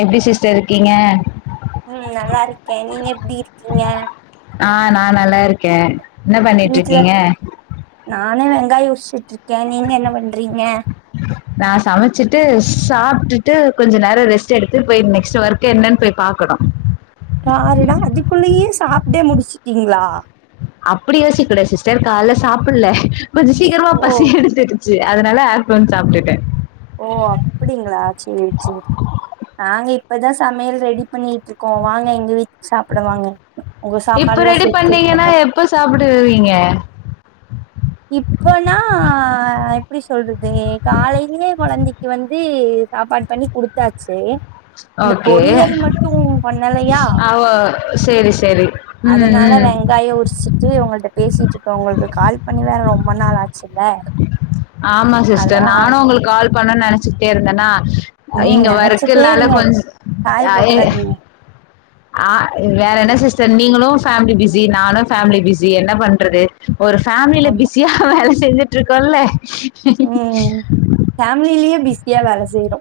எப்டி சிஸ்டர் இருக்கீங்க ம் நல்லா இருக்கே நீங்க எப்டி இருக்கீங்க ஆ நா நல்லா இருக்கே என்ன பண்ணிட்டு வீட்ல இருக்கீங்க நானு வெங்காயோ உரிச்சிட்ருக்கே நீங்க என்ன பண்றீங்க [inaudible] நா சமச்சிட்டு சாப்ட்டு கொஞ்ச நேரோ ரெஸ்ட் எடுத்து போய் நெக்ஸ்ட் ஒர்க் என்னன்னு போய் பாக்கணு பாருடா அதுக்குள்ளயே சாப்ட்டே முடிச்சிட்டீங்களா அப்டி யோசிக் கூடாது சிஸ்டர் கால்ல சாப்புல்ல கொஞ்ச சீக்கிரமா ஓ பசி எடுத்து ருச்சு அதனால ஆஃப்டர்நூன் சாப்டுட்ட ஓ அப்டிங்ளா செரி செரி நாங்க இப்பதா சமையல் ரெடி பண்ணி ட்ருக்கோ வாங்க எங்க வீட்க் சாப்பட வாங்க உங்க இப்ப சாப்பாட்லா ரெடி பண்ணீங்கன்னா செரிசதுக்கப்புறோ எப்ப சாப்பட வருவீங்க இப்போனா எப்டி சொல்றது காலையிலே கொழந்தைக்கு வந்து சாப்பாடு பண்ணி குடுத்தாச்சு இந்த ஓகே பொரியல் மட்டு பண்ணலையா அவ சேரி சேரி ம் அதனால ம் வெங் காய உரிச்சிட்டு உங்கள்ட்ட பேசிட்ருக்க உங்களுக்கு கால் பண்ணி வேற ரொம்ப நாள் ஆச்சுல்ல ஆமா சிஸ்டர் அதா நானு உங்களுக் கால் பண்ணுன் நெனச்சிட்டே இருந்தனா ம் இங்க நெனச்சிட்டே ஒர்க்குனால இருங்க கொஞ்ச காய யாயே போட்டுறாதீங்க ஆ வேற என்ன சிஸ்டர் நீங்களு ஃபேமலி பிஸி நானு ஃபேமிலி பிஸி என்ன பண்றது ஒரு ஃபேமிலில ஆமா பிஸியா வேல செஞ்சுட்ருக்கோல ஃபேமிலியே பிஸியா வேல செய்றோ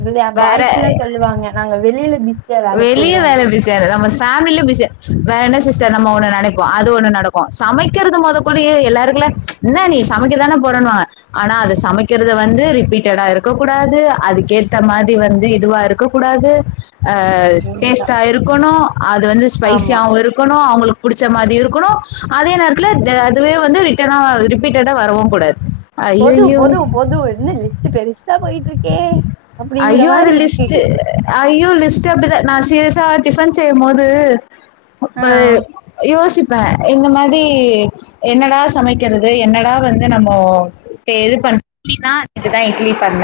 இது யார் வேற பாய்ஸ்லா சொல்லுவாங்க நாங்க வெளில பிஸி வெளிய வேல பிஸியா இருக்கு ஆமா சிஸ் ஃபேமிலியு பிஸி வேற என்ன சிஸ்டர் நம்ம ஒண்ணு நெனைப்போ அது ஒண்ணு நடக்கு சமைக்கிறது மொத கூட ஏ எல்லாருக்குள்ள என்ன நீ சமைக்க தானே போறண்ணுவாங்க ஆனா அத சமைக்கிறத வந்து ரிப்பீட்டடா இருக்க கூடாது அதுக்கேத்த மாரி வந்து இதுவா இருக்க கூடாது அ அதேதா டேஸ்டா இருக்கணு அது வந்து ஆமா ஸ்பைசியாவு இருக்கணு அவுங்ளுக் புடிச்ச மாதி இருக்கணு அதே நேரத்துல அதுவே வந்து ரிட்டனா ரிப்பீட்டடா வரவு கூடாது போது ஐயையோ போது போது என்ன லிஸ்ட்டு பெருசா போயிட்ருக்கே ஐயோ அது லிஸ்ட்டு ஐயோ லிஸ்ட்டு அப்டிதா நா சீரியஸா டிஃபன் செய்யும் போது ஆ ப யோசிப்பே இந்த மாதி என்னடா சமைக்கிறது என்னடா வந்து நம்மோ இப்ப எது பண் இட்லினா இதுதா இட்லி பண்ண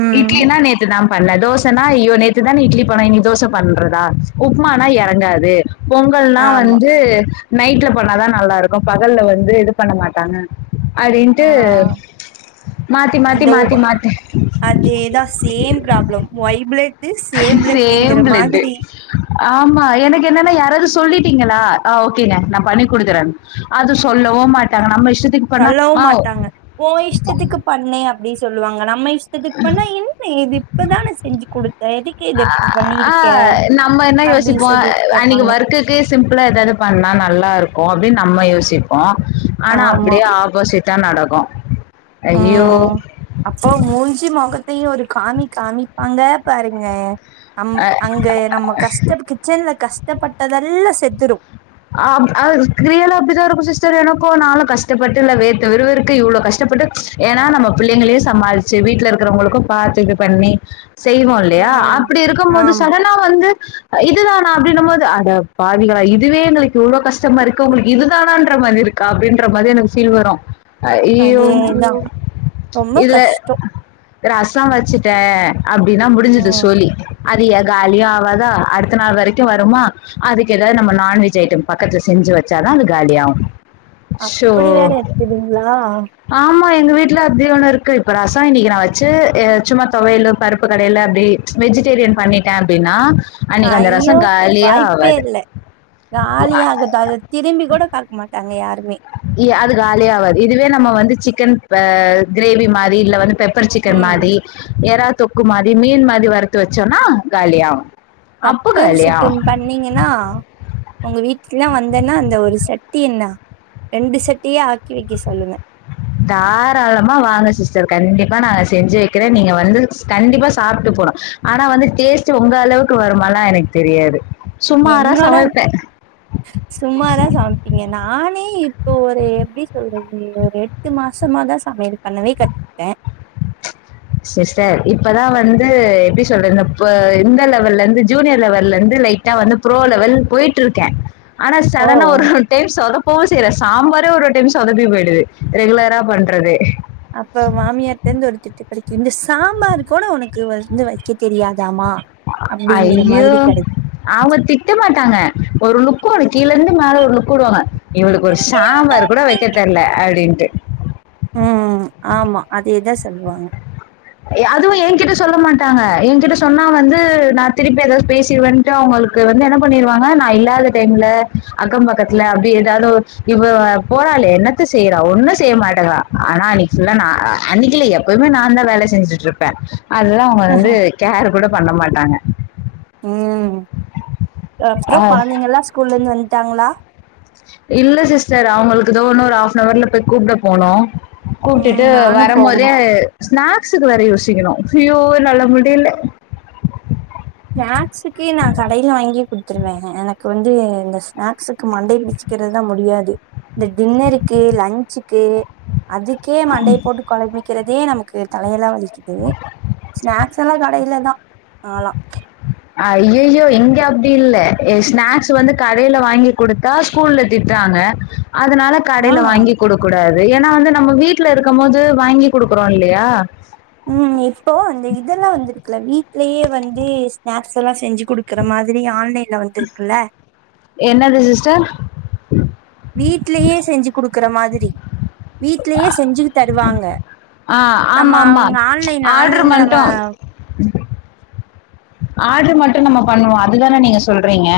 ம் இட்லினா நேத்துதா பண்ண தோசனா ஐயோ நேத்துதான இட்லி பண்ண இன்னிக்கு தோச பன்றதா உப்மானா இறங்காது பொங்கல்லா ஆமா வந்து நைட்ல பண்ணாதா நல்லா இருக்கு பகல்ல வந்து இது பண்ண மாட்டாங்க ஆ அப்டின்ட்டு மாத்தி மாத்தி இந்த ஓ மாத்தி மாத்தி அதேதா same problem Y blood same same பிளட்ங்கிற பிளட் மாதிரி ஆமா எனக்கு என்னன்னா யாராவது சொல்லிட்டீங்களா ஆ ஓகேங்க நா பண்ணி குடுக்கறன் அது சொல்லவு மாட்டாங்க நம்ம இஷ்டத்துக் சொல்லவு மாட்டாங்க ஒ இஷ்டத்துக்கு பண்ணே அப்டின் சொல்லுவாங்க நம்ம இஷ்டத்துக்கு பண்ண என்ன இது இப்பதா நா செஞ்சு குடுத்தே எதுக் ஆ நம்ம என்ன அப்டி யோசிப்போ சொல்லிட்டு அன்னைக் கேப்பாங்க ஒர்குக் க்கு சிம்பிளா ஏதாவது பண்ணா நல்லா இருக்கு அப்டின் நம்ம யோசிப்போ ஆனா ஆமா அப்டியே ஆப்போசிட் டா நடக்கு ம் ஐயோ ம் அப்போ மூஞ்சு மொகத்தையு ஒரு காமி காமிப்பாங்க பாருங்க அம் அங்க நம்ம கஷ்ட கிச்சன்ல கஷ்ட பட்டதெல்லா செத்துரு ஆப் அ ரியலா அப்டிதா இருக்கு சிஸ்டர் எனக்கு நானு கஷ்டப்பட்டு இல்ல வேர்த்து விறுவிறுக்க இவ்ளோ கஷ்டப்பட்டு ஏன்னா நம்ம புள்ளைங்களையு சமாளிச்சு வீட்ல இருக்கறவுங்களுக்கு பார்த்து இப்டி பண்ணி செய்வோ இல்லையா ம் அப்டி இருக்கும் போது ஆமா சடன் னா வந்து இதுதானா அப்டின்னும் போது அட பாவிகளா இ இதுவே எங்களுக்கு இவ்ளோ கஷ்டமா இருக்கு உங்களுக்கு இதுதானான்ற மாரி இருக்கா அப்டின்ற மாரி எனக்கு ஃபீல் வரு அய்யோ அதேதா ரொம்ப இதுல கஷ்டோ ரசோ வெச்சுட்டே அப்டின்னா முடிஞ்சுது ம் சோலி அதுய காலியு ஆவாதா அடுத்த நாள் வரைக்கும் வருமா அதுக்கு ஏதாது நம்ப நான்வெஜ் ஐட்டம் பக்கத்ல செஞ்சு வச்சாதா அது காலியாகும் ஷோ அப்படி வேற இருக்குதுங்ளா ஆமா எங்க வீட்ல அப்டி ஒண்ணு இருக்கு இப்ப ரசோ இன்னிக்கு நா வெச்சு சும்மா தொவையலு பருப்பு கடைல அப்டி வெஜிடேரியன் பண்ணிட்டே அப்டின்னா அன்னிக்கு அந்த ஐயோ ரசங் காலியே வாய்ப்பே ஆவாது இல்ல காலியே ஆகாது அத திரும்பி கூட பாக் மாட்டாங்க யாருமே அது காலியே ஆவாது இதுவே நம்ம வந்து சிக்கன் க்ரேவி மாரி இல்ல வந்து பெப் ப்பர்ச் சிக்கன் ம் மாரி ஏறா தொக்கு மாரி மீன் மாரி வறுத்து வெச்சோன்னா காலியாவு அப்ப காலியாவு நீங்கன்னா உங்க வீட்க்ல்லா வந்தேன்னா அந்த ஒரு சட்டி என்னா ரெண்டு சட்டியே ஆக்கி வெக்க சொல்லுவே தாராளமா வாங்க சிஸ்டர் கண்டிப்பா நாங்க செஞ்சு வெக்கிறே நீங்க வந்து கண்டிப்பா சாப்ட்டு போனோ ஆனா வந்து டேஸ்ட்டு உங்க அளவுக்கு வருமால்லா எனக்கு தெரியாது சுமாரா என்னோட சமைப்பேன். சுமாரா சம்ப்பிங்க நானே இப்போ ஒரு எப்டி சொல்றது ஒரு எட் டு மாசமாதா சமயல் பண்ணவே கத் சிஸ்டர் இப்பதா வந்து எப்டி சொல்றது இந்த இந்த லெவல்லந்து ஜூனியர் லெவல்லந்து லைட் டா வந்து ப்ரோ லெவல் போய்ட்ருக்கே ஆனா ஓ சடனா ஒரு டைம் சொதப்பவு செய்ற சாம்பாரே ஒரு டைம் சொதப்பி போய்டுது ரெகுலரா பண்றதே அப்ப மாமியார்ட்டந்து ஒரு திட்டு கெடைக்கும் இந்த சாம்பார் கூட ஒனக்கு வந்து வெக்க தெரியாதாமா அப்டிங்கிற ஐயோ மாதிரி கெடைக்கு அவுங்க திட்ட மாட்டாங்க ஒரு லுக் கீழந்து மேல ஒரு லுக் உடுவாங்க இவளுக்கு ஒரு சாம்பார் கூட வெக் கத் தெர்ல அப்டின்ட்டு ம் ஆமா அதே தா சொல்லுவாங்க அதுவு என்கிட்ட சொல்ல மாட்டாங்க என்கிட்ட சொன்னா வந்து நா திருப்பி எதாது பேசிருவன் டு அவுங்குளுக்கு வந்து என்ன பண்ணிருவாங்க நா இல்லாத டைம்ல அக்கம் பக்கத்ல அப்டி எதாது ஒர் இப்ப போறாளே என்னத்த செய்றா ஒன்னு செய்ய மாட்டங்கறா ஆனா அன்னிக் ஃபுல்லா நா அன்னிக்கில்ல எப் எப்போதுமே நாந்தா வேலை செஞ்சுட்ருப்பே அதல்லா அவுங்க வந்து கேர் கூட பண்ண மாட்டாங்க உம் அப்றோ ஆஹ் கொழந்திங்கல்லா ஸ்கூல்லந்து வன்ட்டாங்ளா இல்ல சிஸ்டர் அவுங்குளுக்கு இதோ ஒரு ஹாஃப்னவர்ல போய் கூப்ட போனோ ம் கூப்ட்டுட்டு நானு போகணு வரமோதே ஸ்நாக்ஸுக்கு வேற யோசிக்குணு ஐயோ என்னால முடில ஸ்நாக்ஸுக்கு நா கடைல வாங்கி குட்த்துருவே எனக்கு வந்து இந்த ஸ்நாக்ஸுக்கு மண்டய பிச்சி கிறதுதா முடியாது இந்த டின்னருக்கு லன்ச்சுக்கு அதுக்கே மண்டய போட்டு கொழம்பிக்கிறதே நமக்கு தலயெல்லா வலி கிது ஸ்நாக்ஸ் எல்லா கடைல தா நாலா ஐயயோ இங்க அப்டி இல்ல ஸ்நாக்ஸ் வந்து கடைல வாங்கி குடுத்தா ஸ்கூல்ல திட்றாங்க அதனால ஆ கடையில வாங்கி கொடுக்க கூடாது ஏனா வந்து நம்ம வீட்ல இருக்கமோது வாங்கி குடுக்குறோ இல்லயா ம் இப்போ அந்த இதெல்லா வந்துருக்குல வீட்லயே வந்து ஸ்நாக்ஸ் எல்லா செஞ்சு குடு க்ற மாதிரி ஆன்லைன்ல வந்துருக்குல்ல என்னது சிஸ்டர் வீட்லயே செஞ்சு குடுக்குற மாதுரி வீட்லயே செஞ்சு தருவாங்க ஆ நம்ம ஆமாமா. அவங்க ஆன்லைன் ஆன்லைன்ல நம்ம ஆட்ரு மட்டு நம்ம பண்ணுவோ அதுதானே நீங்க சொல்றீங்க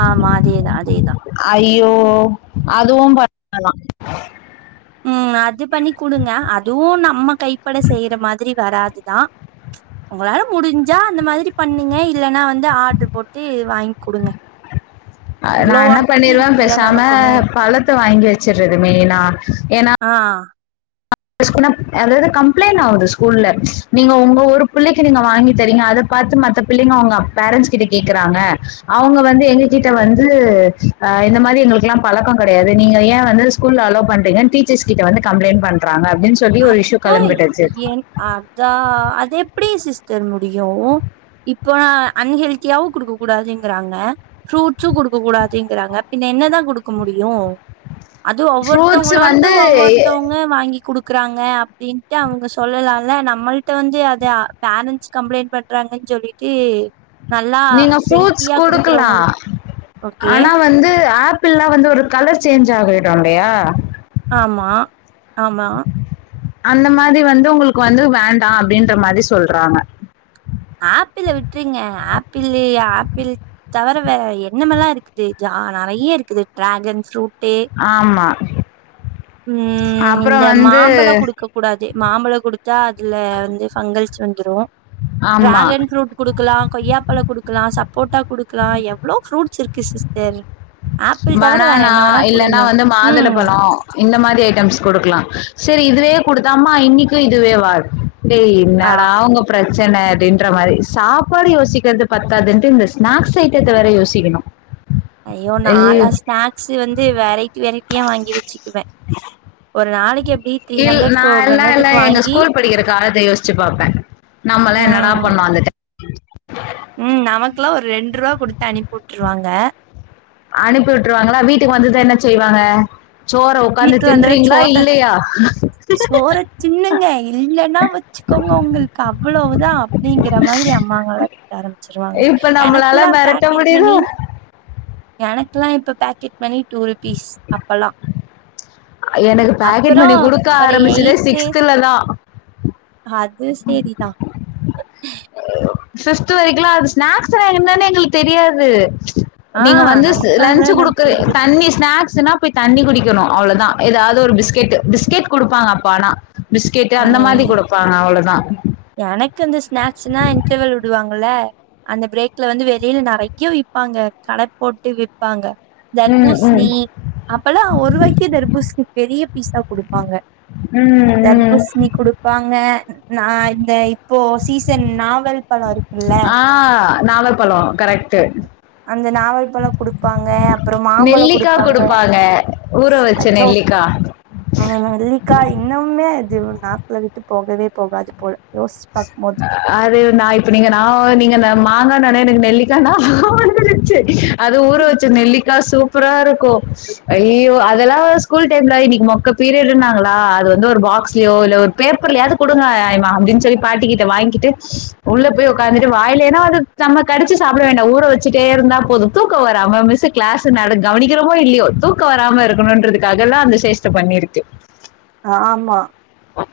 ஆமா அதேதா அதேதா அய்யோ அதுவு ப ஆலா ம் அது பண்ணி கொடுங்க அதுவு நம்ம கைப்பட செய்யற மாதிரி வராதுதா ச் உங்களால முடிஞ்சா அந்த மாதிரி பண்ணுங்க இல்லலன்னா வந்து ஆர்டரு போட்டு வாங்க கொடுங்க [inaudible] நா என்ன பண்ணிருவே பேசாம பழத்த வாங்கி வச்சிருது மெயினா ஏன்னா ஆஹ் அதாவது கம்ப்ளைண்ட் ஆகுது ஸ்கூல்ல ச் நீங்க உங்க ஒரு புள்ளைக்கு நீங்க வாங்கி தரீங்க அத பாத்து மத்த பிள்ளைங்க அவங்க பேரண்ட்ஸ் கிட்ட கேக்குறாங்க அவங்க வந்து எங்க கிட்ட வந்து இந்தமாரி எங்களுக்கெல்லா பழக்கோ கெடையாது நீ ஏ வந்து ஸ்கூல அலோ பண்றீங்கு டீச்சர்ஸ் கிட்ட வந்து கம்ப்ளைண்ட் பண்றாங்க பண்றங்க அப்டின்னு சொல்லி ஒரு இஷயூ அப்போ கெளம்பிடுச்சு என் அதா அது எப்டி சிஸ்டர் முடியு இப்ப அன்ஹெல்தியாவு குடுக்க கூடாதுங்கறாங்க ஃப்ரூட்சு குடுக்க கூடாதுங்கறாங்க பின்ன என்னதா குடுக்க முடியு அதுவு ஃப்ரூட்ஸ் ஒவ்வொருத்தவங்களோடது வந்து ஒவ்வொருத்தவங்க வாங்கி குடுக் குடுக்குறாங்க அப்டிண்ட்டு அவங்க சொல்லலால நம்மள்ட வந்து அத பேரண்ட்ஸ் கம்ப்ளைண்ட் பண்றாங்கன்னு சொல்லி டு நீங்க ஃரூட்ஸ் கொடுக்கலா ஓகே ஆனா வந்து ஆப் ஆப்பள் எல்லா வந்து ஒரு கலர் சேஞ்ச் ஆகிடு இல்லையா ஆமா ஆமா அந்த மாதிரி வந்து உங்களுக்கு வந்து வேண்டா அப்டின்ற மாரி சொல்றாங்க ஆப்பிள்ள விட்டுருங்க ஆப்பிள்லு ஆப்பிள் தவற வே எண்ணமெல்லா இருக்குது ஜ நெறைய இருக்குது டிராகன் ஃப்ரூட்டு ஆமா ம் இந்த அப்றோம் வந்து மாம்பழோ குடுக்க கூடாது மாம்பழம் கொடுத்தா அதுல வந்து பஃபங்கல்ஸ் வந்துரு ஆமா. டிராகன் ஃப்ரூட் குடுக்கலா கொய்யாப்பழ கொடுக்கலா சப்போட்டா குடுக்கலா எவ்வளோ ஃப்ரூட்ஸ் இருக்கு சிஸ்டர் ஆப்பிள் தவிர வேற மனானா என்ன வேணா இல்லன்னா குடுங்க வந்து மாதுள ம் பழம் இந்த மாரி ஐட்டம்ஸ் கொடுக்கலா செரி இதுவே குடுத்தாம இன்னைக்கு இதுவே வா ஏய் ஆ என்னடா அவங்க பிரச்சன அப்டின்ற மாரி சாப்பாடு யோசிக்கிறது பத்தாதுண்ட்டு இந்த ஸ்நாக்ஸ் ஐட்டத்த வேற யோசிக்கணு ஐயோ நாலா ஸ்நாக்ஸ் வந்து வெரைட்டி வெரைட்டியா வாங்கி வச்சுக்குவே ஒரு நாள் இல் நா எல்லா எல்லா எங்க வாங்கி ஸ்கூல் படிக்கிற காலத்த யோசிச்சு பாப்பே நம்மளா என்னடா ம் பண்ணோ அந்த டைம் ம் நமக்குல்லா ஒரு ரெண்டு ரூபா கொடுத்து அனுப்பி விட்டுருவாங்க அனுப்பி விட்டுருவாங்களா வீட்டுக்கு வந்தது என்ன செய்வாங்க சோற உக்காந்து வீட்டுல வந்த தின்றீங்களா? சோத்த இல்லையா? சோர தின்னுங்க இல்லன்னா வச்சுக்கோங்க உங்களுக்கு அவ்ளோதா அப்டிங்கிற மாரி அம்மாங்கெல்லா திட்ட ஆரம்பிச்சிருவாங்க இப்ப எனக்கு நம்மளால எல்லா மிரட்ட பேக்கேட் மணி முடியுதா? எனக்கெல்லா இப்போ பேக்கெட் பண்ணி டூ ருபீஸ் அப்பெல்லா எனக்கு பேக்கெட் மணி கொடுக்க ஒரு ஆரம்பிச்சதே எயித்து சிக்ஸ்தல தா அது செரிதா சிக்ஸ்த் வரைக்குலா அது ஸ்நாக்ஸ்னா என்னன்னு எங்களுக்கு தெரியாது ச் ஆ நீங்க வந்து ஸ் நமக்காகலா லன்சு என்னன் குடுக்கு தெரியவே தெரி தண்ணிஸ் ஸ்நாக்ஸ்ன்னா போய் தண்ணி குடிக்குணு அவ்ளோதா ஏதாது ஒரு பிஸ்கெட் பிஸ்கெட் குடுப்பாங்க அப்பா ஆனா பிஸ்கெட்டு அந்த மாரி ம் குடுப்பாங்க அவ்ளேதா எனக்கு இந்த ஸ்நாக்ஸ்ன்னா இன்டர்வல் விடுவாங்கல அந்த பிரேக்ல வந்து வெளியில றெறைய விப்பாங்க கட போட்டு விப்பாங்க ம் ம் தர்பூசணி அப்பல்லா ஒரு வாய்கே தர்பூஸ்ணி பெரிய பீஸா குடுப்பாங்க ம் ம் தர்பூஸ்ணி குடுக் பாங்க நா இந்த இப்போ சீசன் நாவல் பழம் இருக் ஆ நாகற்பழோ கரெக்ட்டு அந்த நாவல்பழோ குடுப்பாங்க அப்ரோ மாம்பலோ குடுப்பாங்க ஊற வச்ச அச்சோ நெல்லிக்கா ம் நெல்லிக்காய் இன்னும்மே அது நாக்குல விட்டு போகவே போகாது போல யோசிச்சு பாக்கும் போது அது நா இப்ப நீங்க நா நீங்க மாங்கானொனே எனக்கு நெல்லிக்கா ஞாபகோ வந்துருச்சு அது ஊற வச்சு நெல்லிக் சூப்பரா இருக்கு ஐயயோ அதெல்லா ஸ்கூல் டைம்ல இன்னைக்கு மொக்க பீரியட் ன்னாங்களா அது ஏதோ ஒரு பாக்ஸ்லயோ இல்ல ஒரு பேப்பர்லயாது குடுங்க ஆயமா அப்டின்னு சொல்லி பாட்டிக்கிட்ட வாங்கிட்டு உள்ள போய் உக்காந்துட்டு வாயிலே ஏன்னா வந்து நம்ம கடிச்சி சாப்ட வேண்டா ஊற வச்சுட்டே இருந்தா போது தூக்கோ வரமா மிஸ்சு கிளாசு நடக் கவனிக்கிறமோ இல்லியோ தூக்கோ வராம இருக்கணுன்றதுக்காலா அந்த சேஷ்ட பண்ணிருக்கு அ ஆமா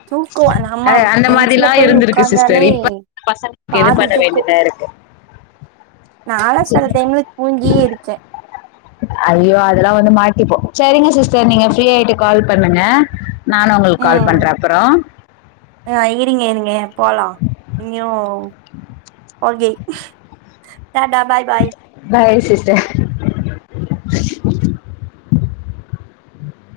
தூக்கோ நம்ம அஹ் அந்த பெஞ்சுல மாதிரிலாம் போய் இருந்திருக்கு சிஸ்டர் உக்காந்தாலே இப்ப பசங்களுக்கு இது பண்ண வேண்டியதா இருக்கு நாலா செல டைம்ல தூங்கியே இருக்கே ஐயோ அதெல்லா வந்து மாட்டிப்போ செரிங்க சிஸ்டர் நீங்க ஃப்ரீயாட்டு கால் பண்ணுங்க நானு உங்களுக்கு கால் ம் பண்றே அப்றோ ஆ இரிங்க இரிங்க போலா இங்யு okay Tata bye bye bye sister